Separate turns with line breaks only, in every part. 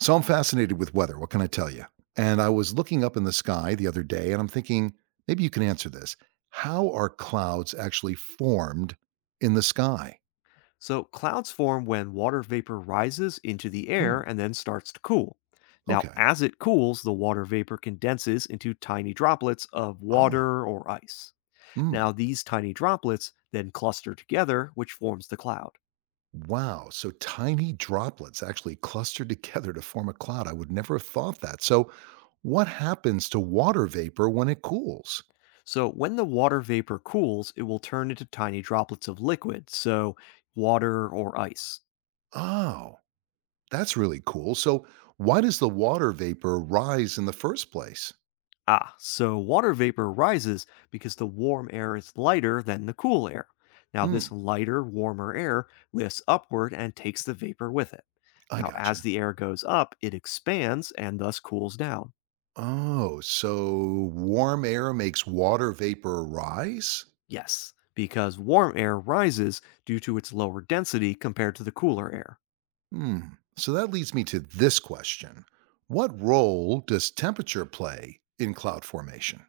So I'm fascinated with weather. What can I tell you? And I was looking up in the sky the other day and I'm thinking, maybe you can answer this. How are clouds actually formed in the sky?
So, clouds form when water vapor rises into the air
Mm,
and then starts to cool. Now,
okay.
as it cools, the water vapor condenses into tiny droplets of
Oh,
water or ice.
mm,
Now, these tiny droplets then cluster together, which forms the cloud.
wow. So tiny droplets actually cluster together to form a cloud. I would never have thought that. So, what happens to water vapor when it cools?
So, when the water vapor cools, it will turn into tiny droplets of liquid, so water or ice.
Oh, that's really cool. So, why does the water vapor rise in the first place?
Ah, so water vapor rises because the warm air is lighter than the cool air. Now, this
Mm,
lighter, warmer air lifts upward and takes the vapor with it.
I
Now, as
gotcha.
the air goes up, it expands and thus cools down.
Oh, so warm air makes water vapor rise?
Yes, because warm air rises due to its lower density compared to the cooler air.
Hmm. So that leads me to this question. What role does temperature play in cloud formation?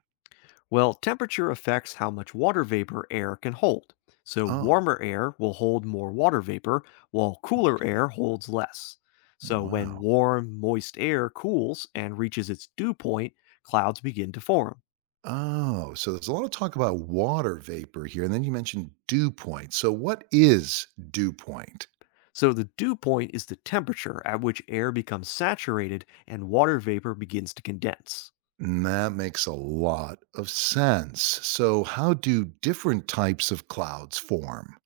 Well, temperature affects how much water vapor air can hold. So,
Oh,
warmer air will hold more water vapor, while cooler air
okay.
holds less. So, when
Wow.
warm, moist air cools and reaches its dew point, clouds begin to form.
Oh, so there's a lot of talk about water vapor here. And then you mentioned dew point. So, what is dew point?
So, the dew point is the temperature at which air becomes saturated and water vapor begins to condense.
And that makes a lot of sense. So, how do different types of clouds form?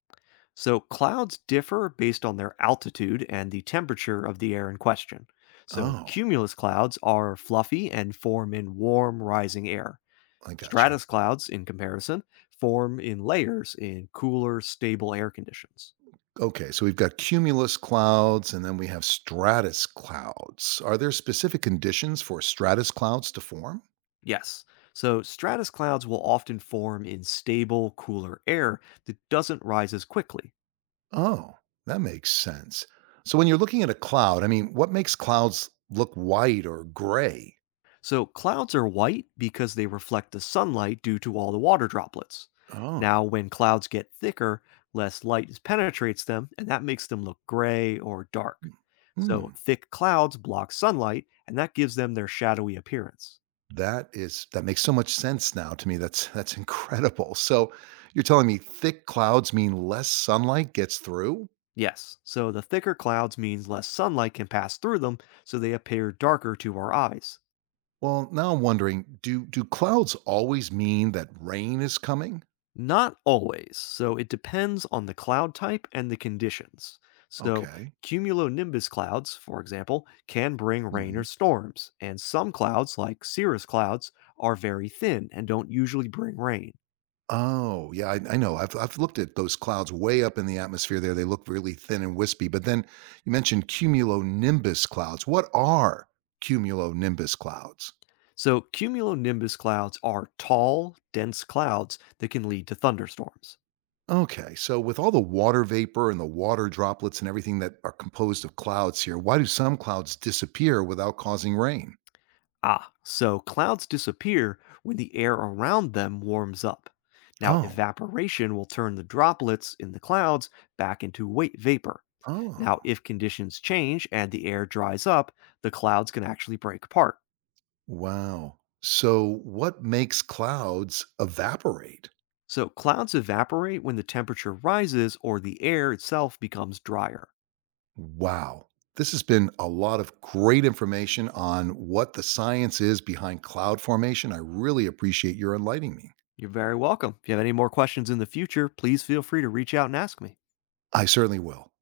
So, clouds differ based on their altitude and the temperature of the air in question. So,
Oh,
cumulus clouds are fluffy and form in warm, rising air.
I gotcha.
Stratus clouds, in comparison, form in layers in cooler, stable air conditions.
Okay, so we've got cumulus clouds and then we have stratus clouds. Are there specific conditions for stratus clouds to form?
Yes, so stratus clouds will often form in stable, cooler air that doesn't rise as quickly.
Oh, that makes sense. So when you're looking at a cloud, I mean, what makes clouds look white or gray?
So, clouds are white because they reflect the sunlight due to all the water droplets.
Oh,
Now, when clouds get thicker, less light penetrates them, and that makes them look gray or dark. So,
hmm.
thick clouds block sunlight, and that gives them their shadowy appearance.
That makes so much sense now to me. That's that's incredible. So you're telling me thick clouds mean less sunlight gets through?
Yes, so the thicker clouds means less sunlight can pass through them, so they appear darker to our eyes.
Well, now I'm wondering, do clouds always mean that rain is coming?
Not always. So it depends on the cloud type and the conditions. So
Okay.
cumulonimbus clouds, for example, can bring rain or
Mhm.
storms, and some clouds, like cirrus clouds, are very thin and don't usually bring rain.
Oh, yeah, I know. I've looked at those clouds way up in the atmosphere there. They look really thin and wispy. But then you mentioned cumulonimbus clouds. What are cumulonimbus clouds?
So cumulonimbus clouds are tall, dense clouds that can lead to thunderstorms.
Okay, so with all the water vapor and the water droplets and everything that are composed of clouds here, why do some clouds disappear without causing rain?
Ah, so clouds disappear when the air around them warms up. Now,
Oh,
evaporation will turn the droplets in the clouds back into vapor.
oh,
Now, if conditions change and the air dries up, the clouds can actually break apart.
wow. So what makes clouds evaporate?
So, clouds evaporate when the temperature rises or the air itself becomes drier.
Wow. This has been a lot of great information on what the science is behind cloud formation. I really appreciate your enlightening me.
You're very welcome. If you have any more questions in the future, please feel free to reach out and ask me.
I certainly will.